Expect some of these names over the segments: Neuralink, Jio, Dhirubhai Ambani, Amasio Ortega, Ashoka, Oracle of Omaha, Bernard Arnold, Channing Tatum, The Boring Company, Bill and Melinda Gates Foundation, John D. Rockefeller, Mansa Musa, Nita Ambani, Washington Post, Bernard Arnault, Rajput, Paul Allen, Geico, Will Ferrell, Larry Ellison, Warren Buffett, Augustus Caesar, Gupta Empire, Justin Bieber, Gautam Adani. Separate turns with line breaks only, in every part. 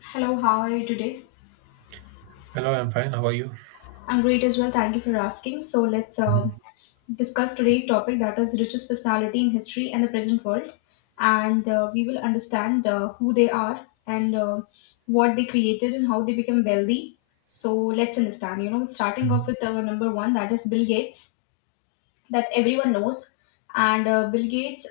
Hello, how are you today?
Hello, I'm fine. How are you?
I'm great as well. Thank you for asking. So let's
Mhm.
discuss today's topic, that is richest personality in history and the present world, and we will understand who they are and what they created and how they became wealthy. So let's understand. Starting
Mhm.
off with number one, that is Bill Gates, that everyone knows, and Bill Gates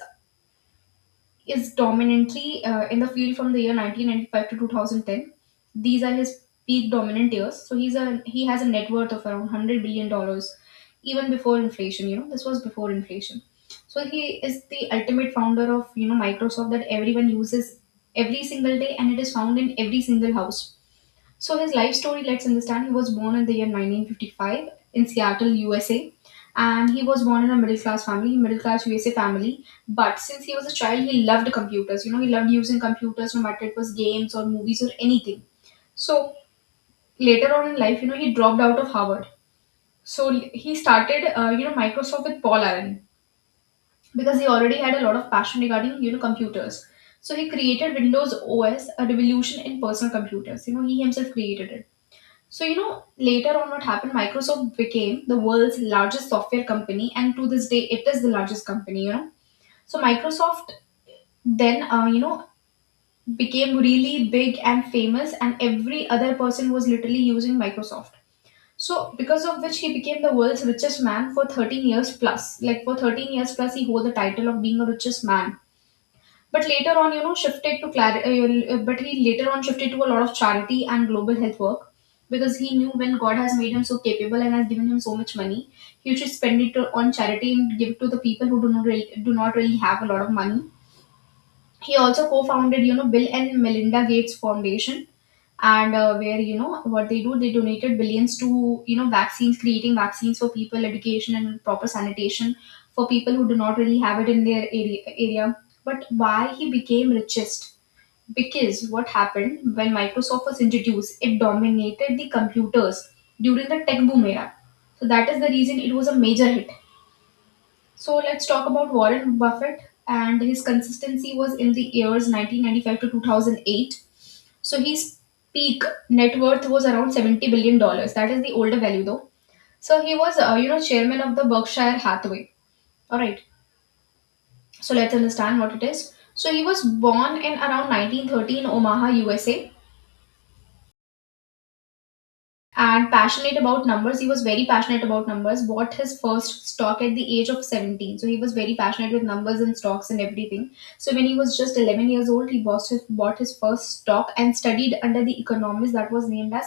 is dominantly in the field from the year 1995 to 2010. These are his peak dominant years. So he has a net worth of around 100 billion dollars even before inflation, you know. This was before inflation. So he is the ultimate founder of, you know, Microsoft that everyone uses every single day, and it is found in every single house. So his life story, let's understand. He was born in the year 1955 in Seattle, USA. And he was born in a middle class family, middle class USA family. But since he was a child, he loved computers. You know, he loved using computers, no matter it was games or movies or anything. So later on in life, you know, he dropped out of Harvard. So he started, you know, Microsoft with Paul Allen because he already had a lot of passion regarding, you know, computers. So he created Windows OS, a revolution in personal computers. You know, he himself created it. So, you know, later on what happened, Microsoft became the world's largest software company, and to this day, it is the largest company, you know. So Microsoft then, you know, became really big and famous, and every other person was literally using Microsoft. So, because of which, he became the world's richest man for 13 years plus. Like, for 13 years plus, he hold the title of being a richest man. But later on, you know, shifted to clar- but he later on shifted to a lot of charity and global health work because he knew when God has made him so capable and has given him so much money, he should spend it on charity and give it to the people who do not really have a lot of money. He also co-founded, you know, Bill and Melinda Gates Foundation, and where, you know, what they do, they donated billions to, you know, vaccines, creating vaccines for people, education, and proper sanitation for people who do not really have it in their area. But why he became richest? Because what happened, when Microsoft was introduced, it dominated the computers during the tech boom era. So that is the reason it was a major hit. So let's talk about Warren Buffett, and his consistency was in the years 1995 to 2008. So his peak net worth was around 70 billion dollars. That is the older value though. So he was you know, chairman of the Berkshire Hathaway. All right. So let's understand what it is. So he was born in around 1913, Omaha, USA, and passionate about numbers. He was very passionate about numbers, bought his first stock at the age of 17. So he was very passionate with numbers and stocks and everything. So when he was just 11 years old, bought his first stock and studied under the economist that was named as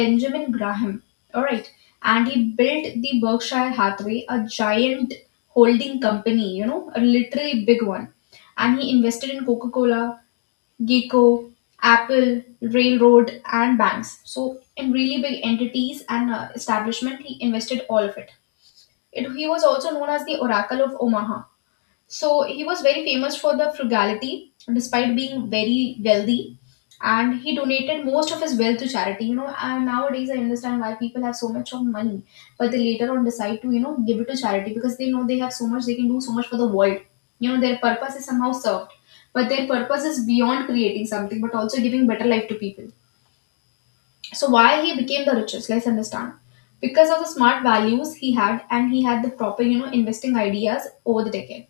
Benjamin Graham. All right. And he built the Berkshire Hathaway, a giant holding company, you know, a literally big one. And he invested in Coca Cola, Geico, Apple, railroad, and banks. So, in really big entities and establishment, he invested all of it. He was also known as the Oracle of Omaha. So he was very famous for the frugality, despite being very wealthy, and he donated most of his wealth to charity. You know, and nowadays I understand why people have so much of money, but they later on decide to, you know, give it to charity because they know they have so much, they can do so much for the world. You know, their purpose is somehow served, but their purpose is beyond creating something, but also giving better life to people. So why he became the richest? Let's understand. Because of the smart values he had, and he had the proper, you know, investing ideas over the decade.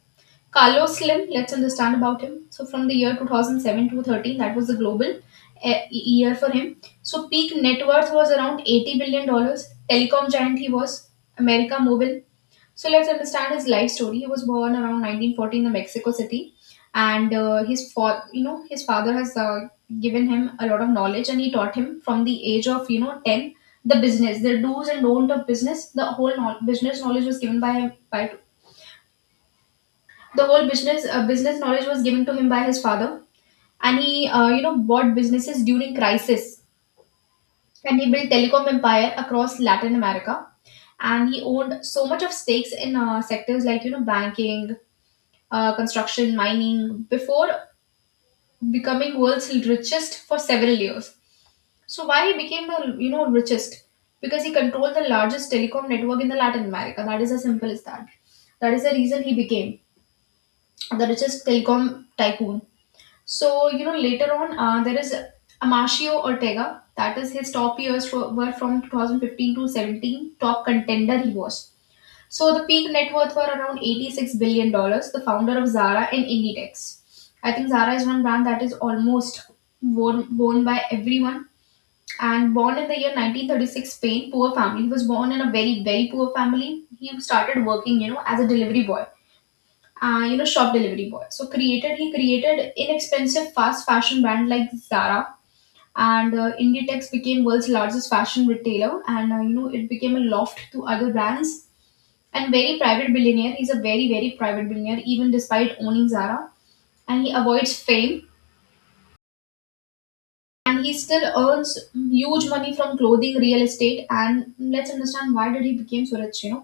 Carlos Slim, let's understand about him. So from the year 2007 to 13, that was the global year for him. So peak net worth was around 80 billion dollars. Telecom giant he was, America Mobile. So let's understand his life story. He was born around 1914 in Mexico City, and you know, his father has given him a lot of knowledge, and he taught him from the age of, you know, 10 the business, the do's and don't of business. The whole know- business knowledge was given by him by the whole business business knowledge was given to him by his father. And he, you know, bought businesses during crisis, and he built telecom empire across Latin America, and he owned so much of stakes in sectors like, you know, banking, construction, mining before becoming world's richest for several years. So why he became the, you know, richest? Because he controlled the largest telecom network in the Latin America. That is as simple as that. That is the reason he became the richest telecom tycoon. So, you know, later on, there is Amasio Ortega. That is his were from 2015 to 17. Top contender he was. So the peak net worth were around 86 billion dollars. The founder of Zara and Inditex. I think Zara is one brand that is almost worn by everyone. And born in the year 1936, Spain, poor family. He was born in a very, very poor family. He started working, you know, as a delivery boy, you know, shop delivery boy. So created he created inexpensive fast fashion brand like Zara, and Inditex became world's largest fashion retailer, and you know, it became a loft to other brands. And very private billionaire. He's a very, very private billionaire, even despite owning Zara, and he avoids fame, and he still earns huge money from clothing, real estate. And let's understand why did he became so rich. You know,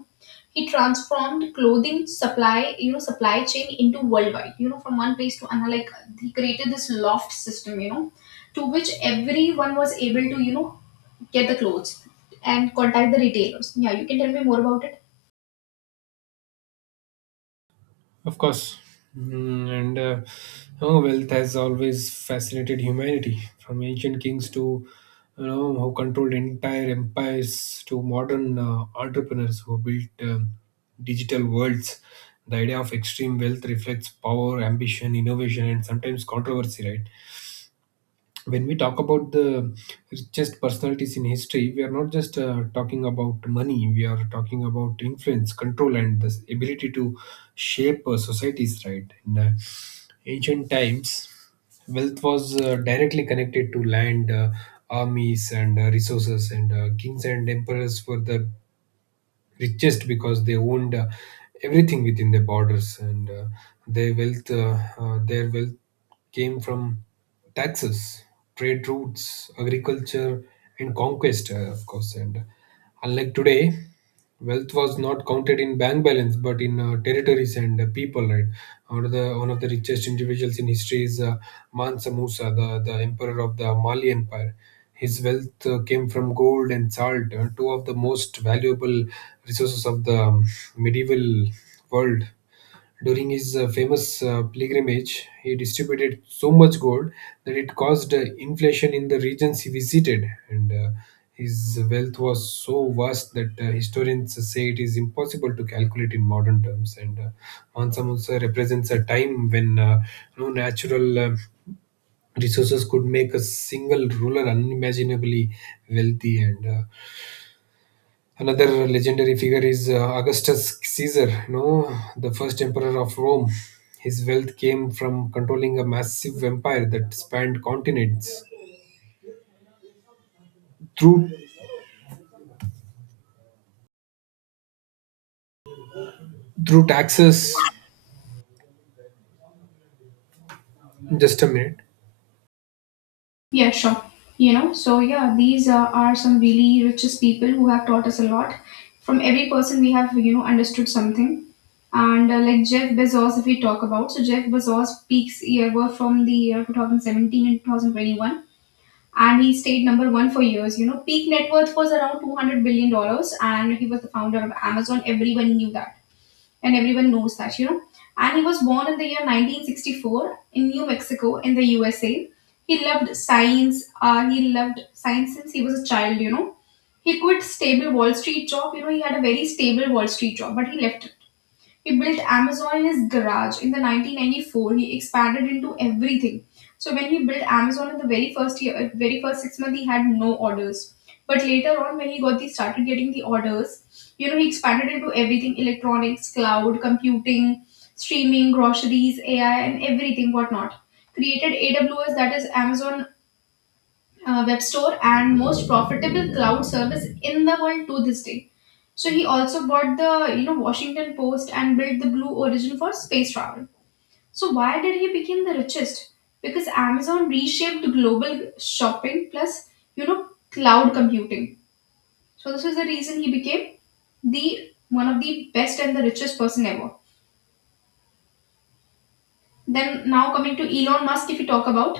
he transformed clothing supply you know, supply chain into worldwide, you know, from one place to another. Like, he created this loft system, you know, to which everyone was able to, you know, get the clothes and contact the retailers. Yeah, you can tell me more about it.
Of course. Mm, and oh, wealth has always fascinated humanity, from ancient kings to who controlled entire empires to modern entrepreneurs who built digital worlds. The idea of extreme wealth reflects power, ambition, innovation, and sometimes controversy, right? When we talk about the richest personalities in history, we are not just talking about money, we are talking about influence, control, and the ability to shape societies, right? In ancient times, wealth was directly connected to land, armies, and resources, and kings and emperors were the richest because they owned everything within their borders, and their wealth came from taxes, trade routes, agriculture, and conquest, of course. And unlike today, wealth was not counted in bank balance, but in territories and people. Right, one of the richest individuals in history is Mansa Musa, the emperor of the Mali Empire. His wealth came from gold and salt, two of the most valuable resources of the medieval world. During his famous pilgrimage, he distributed so much gold that it caused inflation in the regions he visited. And his wealth was so vast that historians say it is impossible to calculate in modern terms. And Mansa Musa represents a time when no natural resources could make a single ruler unimaginably wealthy. And another legendary figure is Augustus Caesar, no, the first emperor of Rome. His wealth came from controlling a massive empire that spanned continents through through taxes. Just a minute.
Yeah, sure. You know, so yeah, these are some really richest people who have taught us a lot. From every person, we have, you know, understood something. And like Jeff Bezos, if we talk about, so Jeff Bezos peaks year were from the year 2017 and 2021. And he stayed number one for years. You know, peak net worth was around $200 billion. Dollars, And he was the founder of Amazon. Everyone knew that, and everyone knows that, you know. And he was born in the year 1964 in New Mexico in the USA. He loved science. He loved science since he was a child, you know. He quit stable Wall Street job. You know, he had a very stable Wall Street job, but he left it. He built Amazon in his garage. In the 1994, he expanded into everything. So when he built Amazon in the very first year, very first 6 months, he had no orders. But later on, when he got the started getting the orders, you know, he expanded into everything: electronics, cloud, computing, streaming, groceries, AI, and everything whatnot. Created AWS, that is Amazon Web Store, and most profitable cloud service in the world to this day. So he also bought the, you know, Washington Post and built the Blue Origin for space travel. So why did he become the richest? Because Amazon reshaped global shopping plus, you know, cloud computing. So this is the reason he became the one of the best and the richest person ever. Then now coming to Elon Musk, if we talk about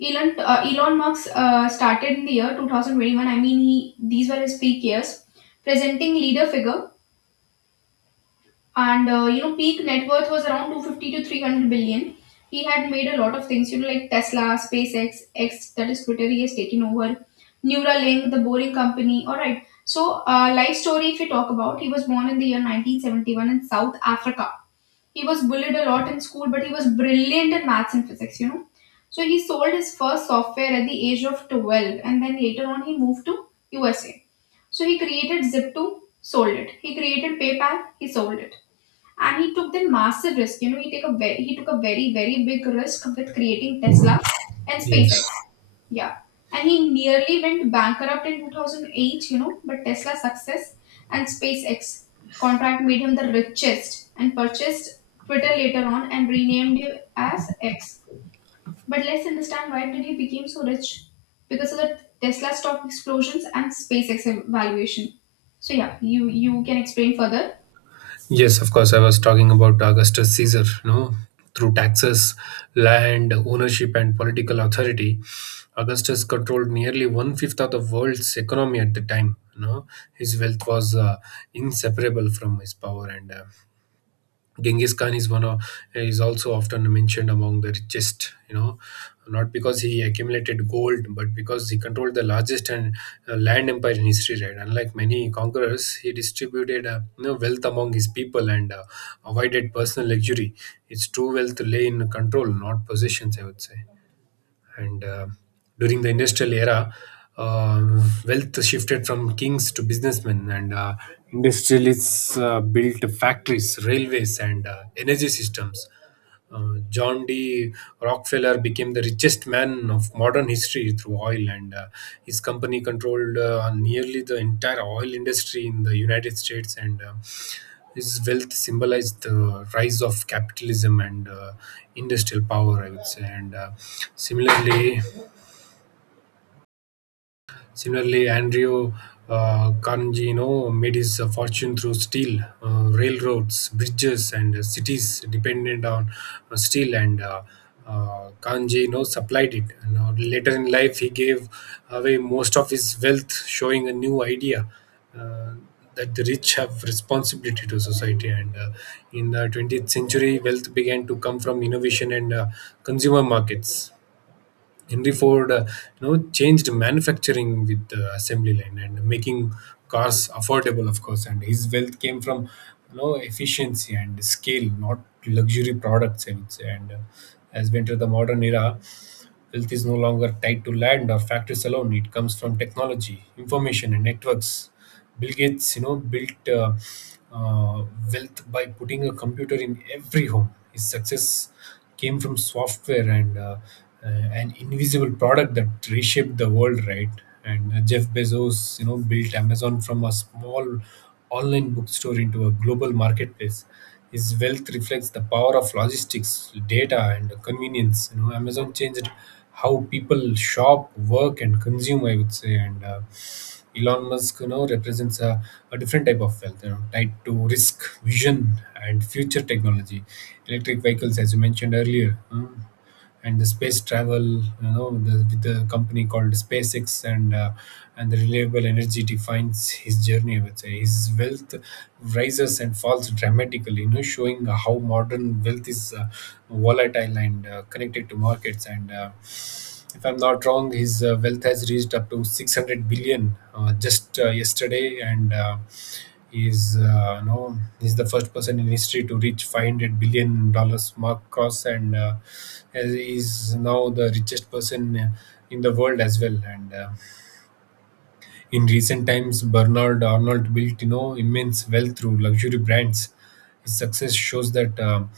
Elon Musk started in the year 2021. I mean he these were his peak years, presenting leader figure, and you know, peak net worth was around 250 to 300 billion. He had made a lot of things, you know, like Tesla, SpaceX, X — that is Twitter, he has taken over — Neuralink, the Boring Company. All right, so life story, if we talk about, he was born in the year 1971 in South Africa. He was bullied a lot in school, but he was brilliant in maths and physics, you know. So he sold his first software at the age of 12, and then later on he moved to USA. So he created Zip2, sold it, he created PayPal, he sold it, and he took that massive risk. You know, he took a very, very big risk with creating Tesla and SpaceX.
Yes.
Yeah, and he nearly went bankrupt in 2008. You know, but Tesla's success and SpaceX contract made him the richest, and purchased Twitter later on and renamed it as X. But let's understand, why did he become so rich? Because of the Tesla stock explosions and SpaceX valuation. So yeah, you can explain further.
Yes, of course. I was talking about Augustus Caesar, no, through taxes, land, ownership, and political authority. Augustus controlled nearly one fifth of the world's economy at the time. You know, his wealth was inseparable from his power, and Genghis Khan is one of is also often mentioned among the richest, you know, not because he accumulated gold, but because he controlled the largest and land empire in history. Right, unlike many conquerors, he distributed wealth among his people and avoided personal luxury. Its true wealth lay in control, not possessions, I would say. And during the industrial era, wealth shifted from kings to businessmen, and industrialists built factories, railways, and energy systems. John D. Rockefeller became the richest man of modern history through oil, and his company controlled nearly the entire oil industry in the United States. And his wealth symbolized the rise of capitalism and industrial power, I would say. And similarly, Similarly, Andrea Carnegie made his fortune through steel, railroads, bridges, and cities dependent on steel, and Carnegie supplied it. And later in life, he gave away most of his wealth, showing a new idea. Uh, that the rich have responsibility to society. And in the 20th century, wealth began to come from innovation and consumer markets. Henry Ford, changed manufacturing with the assembly line and making cars affordable, of course. And his wealth came from, you know, efficiency and scale, not luxury products, I would say. And as we enter the modern era, wealth is no longer tied to land or factories alone. It comes from technology, information, and networks. Bill Gates, you know, built uh, wealth by putting a computer in every home. His success came from software and an invisible product that reshaped the world, right? And Jeff Bezos, you know, built Amazon from a small online bookstore into a global marketplace. His wealth reflects the power of logistics, data, and convenience. You know, Amazon changed how people shop, work, and consume, I would say. And Elon Musk, you know, represents a different type of wealth, you know, tied to risk, vision, and future technology. Electric vehicles, as you mentioned earlier. Mm, and the space travel, you know, with the company called SpaceX, and the reliable energy defines his journey. I would say his wealth rises and falls dramatically, you know, showing how modern wealth is volatile and connected to markets. And if I'm not wrong, his wealth has reached up to 600 billion just yesterday, and. Is no, is the first person in history to reach 500 dollars mark cross, and is now the richest person in the world as well. And in recent times, Bernard Arnold built, you know, immense wealth through luxury brands. His success shows that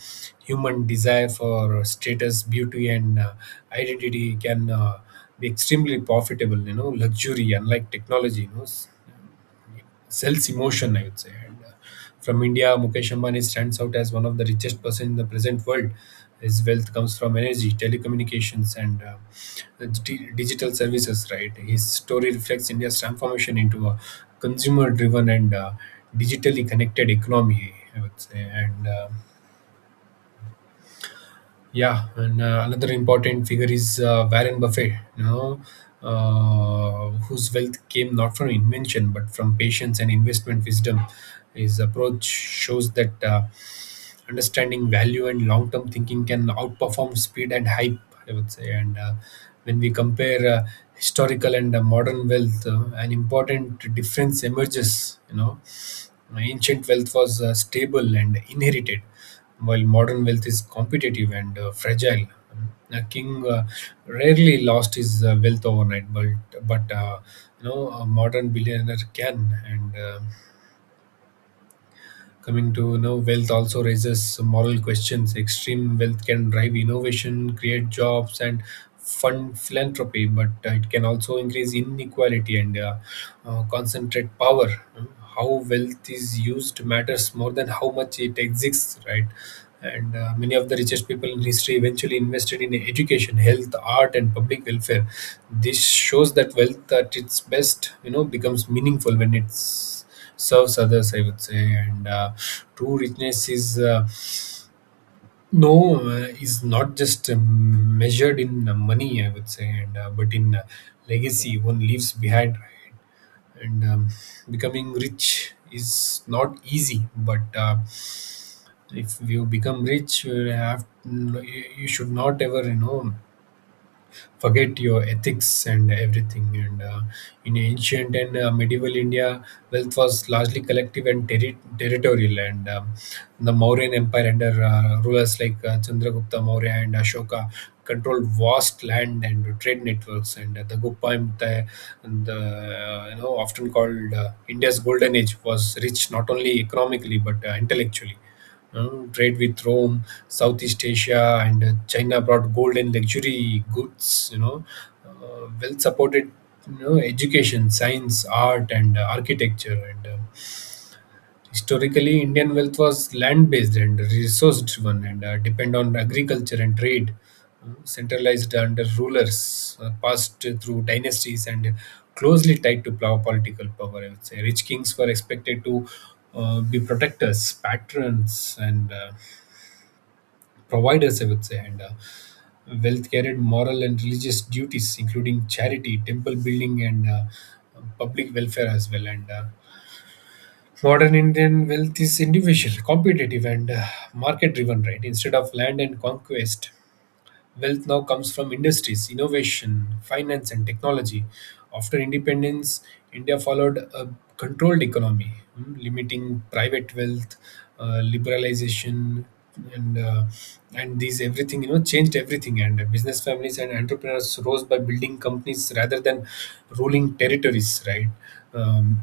human desire for status, beauty, and identity can be extremely profitable. You know, luxury, unlike technology, you know, sells emotion, I would say. And from India, Mukesh Ambani stands out as one of the richest person in the present world. His wealth comes from energy, telecommunications, and digital services. Right, his story reflects India's transformation into a consumer-driven and digitally connected economy, I would say. And yeah, and another important figure is Warren Buffett, you know, whose wealth came not from invention but from patience and investment wisdom. His approach shows that understanding value and long term thinking can outperform speed and hype, I would say. And when we compare historical and modern wealth, an important difference emerges. You know, ancient wealth was stable and inherited, while modern wealth is competitive and fragile. A king rarely lost his wealth overnight, but you know, a modern billionaire can. And coming to, you know, wealth also raises moral questions. Extreme wealth can drive innovation, create jobs, and fund philanthropy, but it can also increase inequality and concentrate power. Hmm? How wealth is used matters more than how much it exists, right? And many of the richest people in history eventually invested in education, health, art, and public welfare. This shows that wealth at its best, you know, becomes meaningful when it's serves others, I would say. And true richness is no is not just measured in money, I would say, and but in legacy one leaves behind, right? And becoming rich is not easy, but if you become rich, have you should not ever, you know, forget your ethics and everything. And in ancient and medieval India, wealth was largely collective and territorial. And the Mauryan Empire under rulers like Chandragupta Maurya and Ashoka controlled vast land and trade networks. And the Gupta Empire, you know, often called India's Golden Age, was rich not only economically but intellectually. Mm, trade with Rome, Southeast Asia, and China brought gold and luxury goods. You know, well supported, you know, education, science, art, and architecture. And historically, Indian wealth was land based and resource driven, and depend on agriculture and trade. Centralized under rulers, passed through dynasties and closely tied to political power, I would say. Rich kings were expected to be protectors, patrons, and providers, I would say, and wealth carried moral and religious duties, including charity, temple building, and public welfare as well. And modern Indian wealth is individual, competitive, and market driven, right? Instead of land and conquest, wealth now comes from industries, innovation, finance, and technology. After independence, India followed a controlled economy, mm, limiting private wealth, liberalization, and uh, and these everything, you know, changed everything. And business families and entrepreneurs rose by building companies rather than ruling territories, right? Um,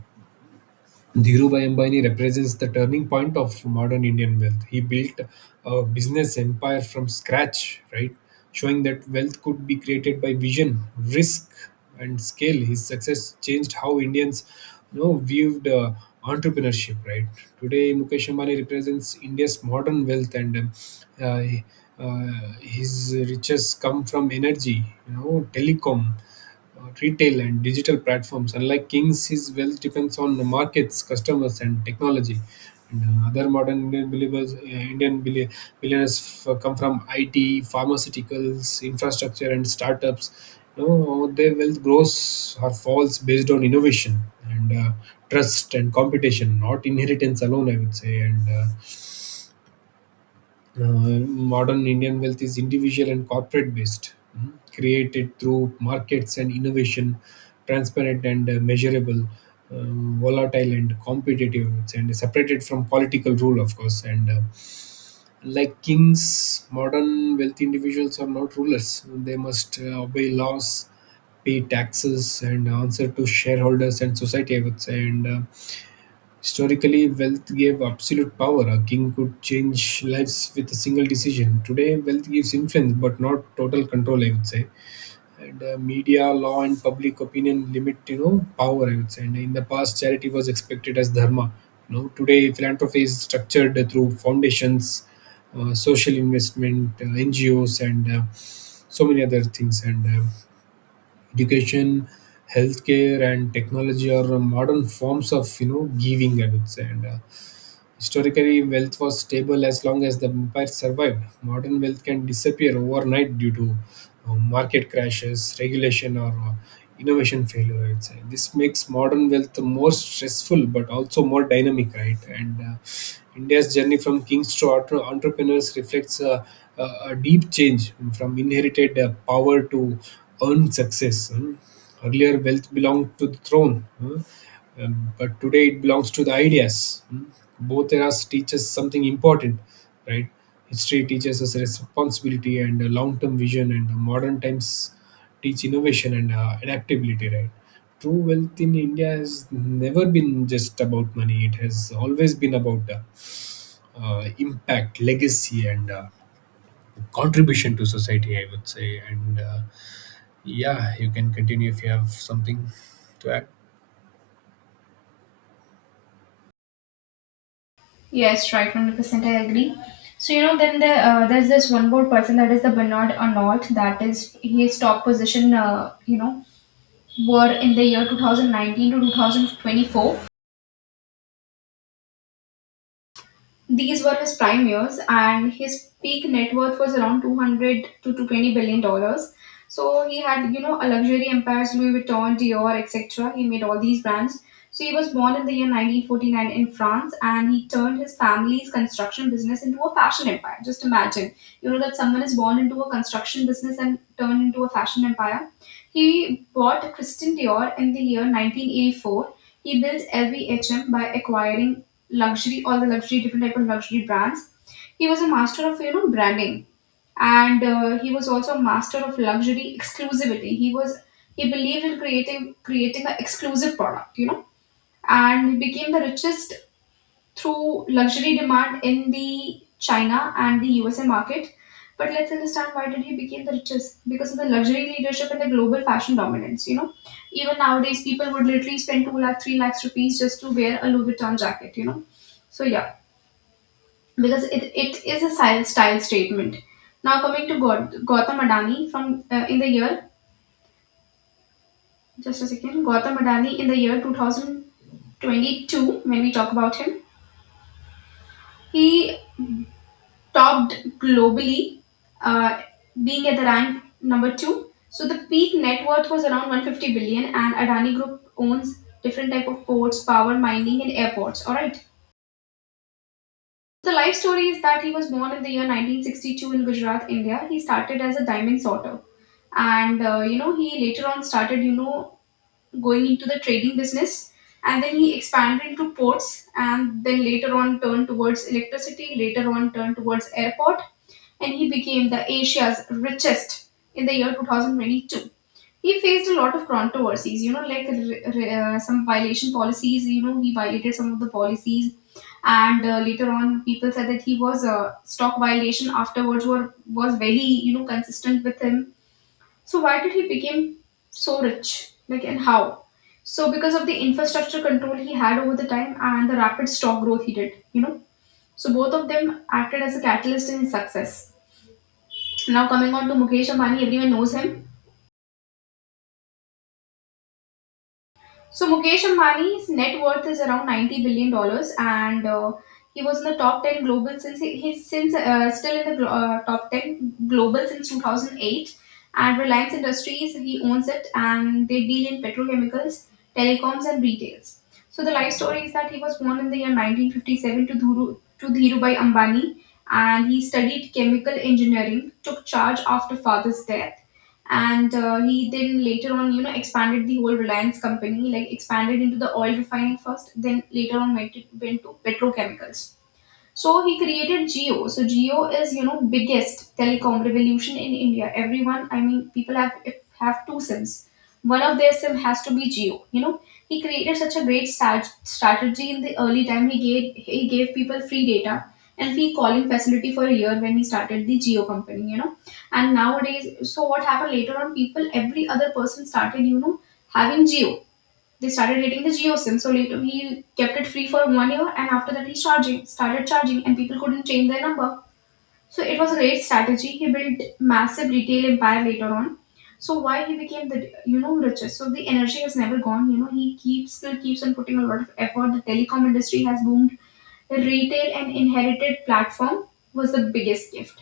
Dhirubhai Ambani represents the turning point of modern Indian wealth. He built a business empire from scratch, right? Showing that wealth could be created by vision, risk, and scale. His success changed how Indians, you know, viewed entrepreneurship, right? Today, Mukesh Ambani represents India's modern wealth, and uh, his riches come from energy, you know, telecom, retail, and digital platforms. Unlike kings, his wealth depends on the markets, customers, and technology. And other modern Indian believers, Indian billionaires come from IT, pharmaceuticals, infrastructure, and startups. You know, their wealth grows or falls based on innovation and trust and competition, not inheritance alone, I would say. And uh, modern Indian wealth is individual and corporate based, mhm, created through markets and innovation, transparent and measurable, volatile and competitive, and separated from political rule, of course. And like kings, modern wealthy individuals are not rulers. They must obey laws, pay taxes, and answer to shareholders and society, I would say. And historically, wealth gave absolute power. A king could change lives with a single decision. Today, wealth gives influence, but not total control, I would say. And Media, law, and public opinion limit, power, I would say. And in the past, charity was expected as dharma. Today, philanthropy is structured through foundations, social investment, NGOs, and so many other things. And Education, healthcare, and technology are modern forms of, giving, I would say. And Historically, wealth was stable as long as the empire survived. Modern wealth can disappear overnight due to market crashes, regulation, or innovation failure, I'd say. This makes modern wealth more stressful but also more dynamic, right? And India's journey from kings to entrepreneurs reflects a deep change from inherited power to earned success. Hmm. Earlier, wealth belonged to the throne. Hmm. But today it belongs to the ideas. Mm. Both eras teach us something important, right? History teaches us responsibility and a long-term vision, and the modern times teach innovation and adaptability, right? True wealth in India has never been just about money. It has always been about impact, legacy, and contribution to society, I would say. And Yeah, you can continue if you have something to add.
Yes, right, 100% I agree. So, you know, there's this one more person, that is the Bernard Arnault, that is his top position, you know, were in the year 2019 to 2024. These were his prime years, and his peak net worth was around 200 to 220 billion dollars. So he had, you know, a luxury empires — Louis Vuitton, Dior, etc. He made all these brands. So he was born in the year 1949 in France, and he turned his family's construction business into a fashion empire. Just imagine, you know, that someone is born into a construction business and turned into a fashion empire. He bought Christian Dior in the year 1984. He built LVMH by acquiring luxury, all the luxury, different type of luxury brands. He was a master of, you know, branding, and he was also a master of luxury exclusivity. He believed in creating an exclusive product, you know, and he became the richest through luxury demand in the China and the USA market. But let's understand, why did he become the richest? Because of the luxury leadership and the global fashion dominance, you know. Even nowadays, people would literally spend 2 lakh, 3 lakhs rupees just to wear a Louis Vuitton jacket, you know. So yeah, because it is a style, style statement. Now coming to Gautam Adani from in the year — just a second — Gautam Adani, in the year 2022, when we talk about him, he topped globally, uh, being at the rank number two. So the peak net worth was around 150 billion, and Adani Group owns different type of ports, power, mining and airports. All right. The life story is that he was born in the year 1962 in Gujarat, India. He started as a diamond sorter, and you know, he later on started, you know, going into the trading business, and then he expanded into ports, and then later on turned towards electricity. Later on turned towards airport, and he became the Asia's richest in the year 2022. He faced a lot of controversies, you know, like some violation policies, you know, he violated some of the policies. And later on, people said that he was, stock violation afterwards were, was very, you know, consistent with him. So why did he become so rich, like, and how? So because of the infrastructure control he had over the time and the rapid stock growth he did, you know. So both of them acted as a catalyst in his success. Now coming on to Mukesh Ambani, everyone knows him. So Mukesh Ambani's net worth is around 90 billion dollars, and he was in the top 10 global since he's since still in the top 10 global since 2008. And Reliance Industries he owns it, and they deal in petrochemicals, telecoms, and retails. So the life story is that he was born in the year 1957 to Dhirubhai Ambani, and he studied chemical engineering. Took charge after father's death, and he then later on, you know, expanded the whole Reliance company, like expanded into the oil refining first, then later on went to petrochemicals. So he created Geo. So Geo is, you know, biggest telecom revolution in India. Everyone, I mean, people have two sims. One of their sim has to be Geo. You know, he created such a great strategy in the early time. He gave people free data and free calling facility for a year when he started the Geo company. You know, and nowadays, so what happened later on? People, every other person started, you know, having Geo, they started hitting the GeoSIM, so later he kept it free for 1 year, and after that he charging started charging, and people couldn't change their number. So it was a great strategy. He built massive retail empire later on. So why he became the, you know, richest? So the energy has never gone. You know, he keeps still keeps on putting a lot of effort. The telecom industry has boomed. The retail and inherited platform was the biggest gift.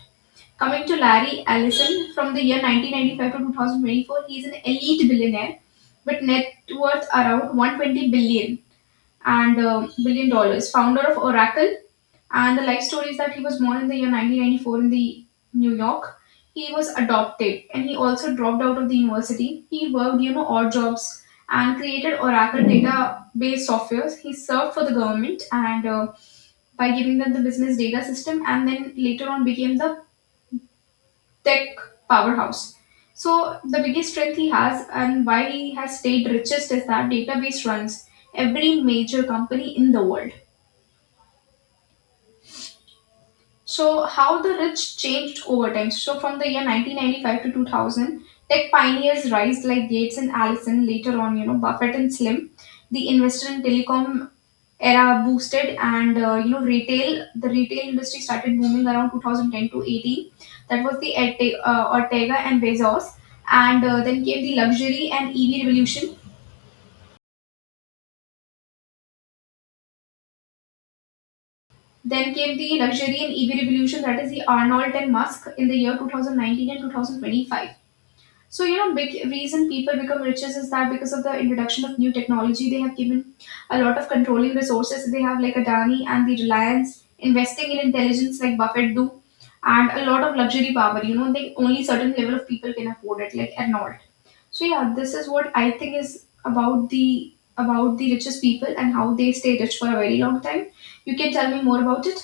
Coming to Larry Ellison, from the year 1995 to 2024, he is an elite billionaire with net worth around 120 billion, and billion dollars. Founder of Oracle, and the life story is that he was born in the year 1994 in the New York. He was adopted, and he also dropped out of the university. He worked, you know, odd jobs and created Oracle database softwares. He served for the government, and by giving them the business data system, and then later on became the tech powerhouse. So the biggest strength he has and why he has stayed richest is that database runs every major company in the world. So how the rich changed over time. So from the year 1995 to 2000, tech pioneers rise like Gates and Allison. Later on, you know, Buffett and Slim. The investor in telecom era boosted, and you know, retail. The retail industry started booming around 2010 to 18. That was the Ortega and Bezos, and then came the luxury and EV revolution. Then came the luxury and EV revolution, that is the Arnold and Musk in the year 2019 and 2025. So you know, big reason people become riches is that because of the introduction of new technology, they have given a lot of controlling resources. They have, like Adani and the Reliance, investing in intelligence like Buffett do, and a lot of luxury power. You know, they — only certain level of people can afford it, like Arnold. So yeah, this is what I think is about the richest people and how they stay rich for a very long time. You can tell me more about it.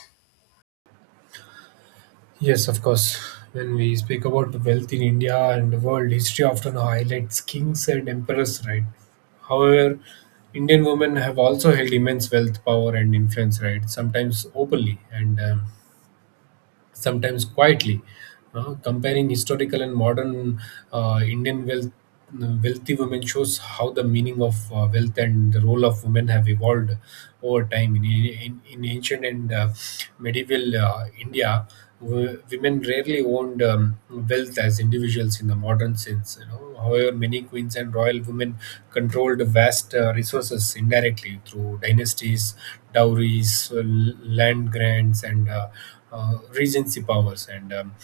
Yes, of course. When we speak about the wealth in India and the world, history often highlights kings and emperors, right? However, Indian women have also held immense wealth, power, and influence, right? Sometimes openly. And Sometimes quietly. Comparing historical and modern Indian wealth, wealthy women shows how the meaning of wealth and the role of women have evolved over time. In ancient and medieval India, women rarely owned wealth as individuals in the modern sense. However, many queens and royal women controlled vast resources indirectly through dynasties, dowries, land grants, and regency powers. And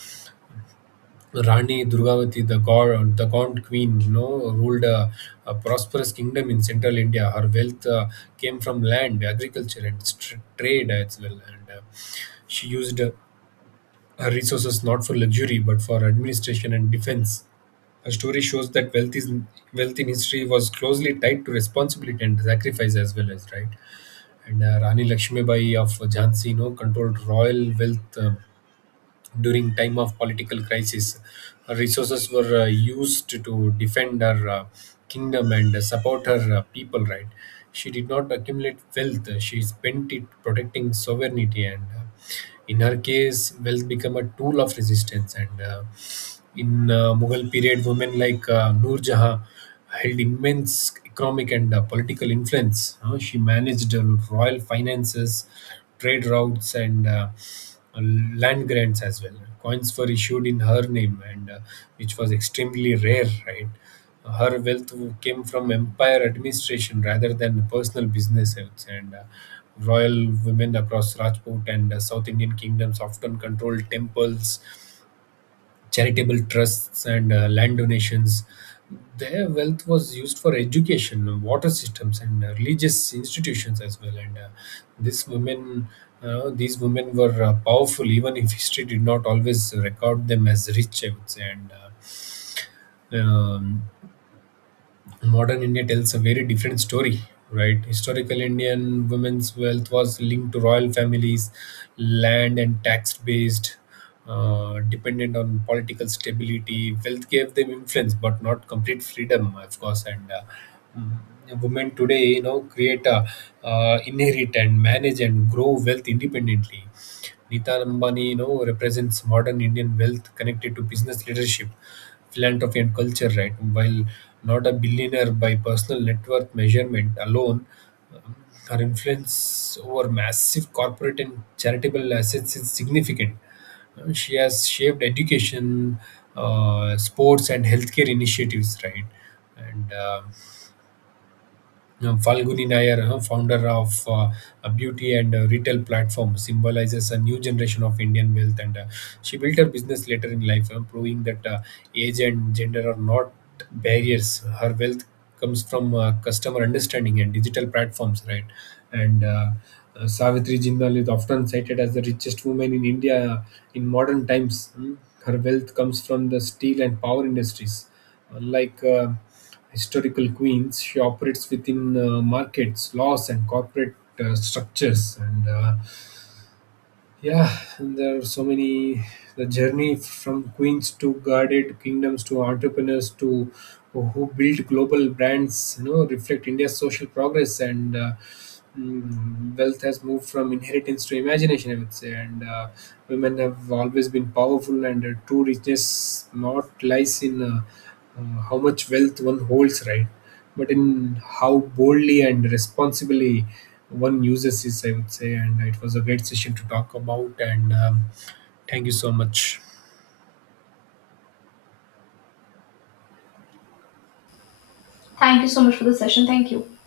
Rani Durgavati, the god, the gaunt queen, you know, ruled a prosperous kingdom in central India. Her wealth came from land, agriculture, and str trade as well. And She used her resources not for luxury but for administration and defense. Her story shows that wealth is Wealth in history was closely tied to responsibility and sacrifice as well as right. And Rani Lakshmibai of Jhansi, you know, controlled royal wealth during time of political crisis. Her resources were used to defend her kingdom and support her people. Right, she did not accumulate wealth; she spent it protecting sovereignty. And. In her case, wealth became a tool of resistance, and in Mughal period, women like Noor Jahan held immense economic and political influence. She managed royal finances, trade routes, and land grants as well. Coins were issued in her name, and which was extremely rare, right? Her wealth came from empire administration rather than personal business, I would say. And Royal women across Rajput and South Indian kingdoms often controlled temples, charitable trusts and land donations. Their wealth was used for education, water systems, and religious institutions as well. These women, these women were powerful, even if history did not always record them as rich, I would say. And uh, um, Modern India tells a very different story, right? Historical Indian women's wealth was linked to royal families, land and tax based, dependent on political stability. Wealth gave them influence, but not complete freedom, of course. Women today, you know, create, inherit and manage and grow wealth independently. Nita Ambani, you know, represents modern Indian wealth connected to business leadership, philanthropy, and culture. Right, while not a billionaire by personal net worth measurement alone, um, her influence over massive corporate and charitable assets is significant. She has shaped education, sports, and healthcare initiatives, right? and Falguni Nayar, huh, founder of a beauty and retail platform, symbolizes a new generation of Indian wealth, and she built her business later in life, proving that age and gender are not barriers. Her wealth comes from customer understanding and digital platforms, right? And Savitri Jindal is often cited as the richest woman in India in modern times. Hmm. Her wealth comes from the steel and power industries. Unlike historical queens, she operates within markets, laws, and corporate structures. And Yeah, and there are so many. The journey from queens to guarded kingdoms to entrepreneurs to who build global brands, you know, reflect India's social progress. And. Wealth has moved from inheritance to imagination, I would say. And Women have always been powerful, and true richness not lies in how much wealth one holds, right? But in how boldly and responsibly one uses this, I would say. And it was a great session to talk about. And Thank you so much.
Thank you so much for the session. Thank you.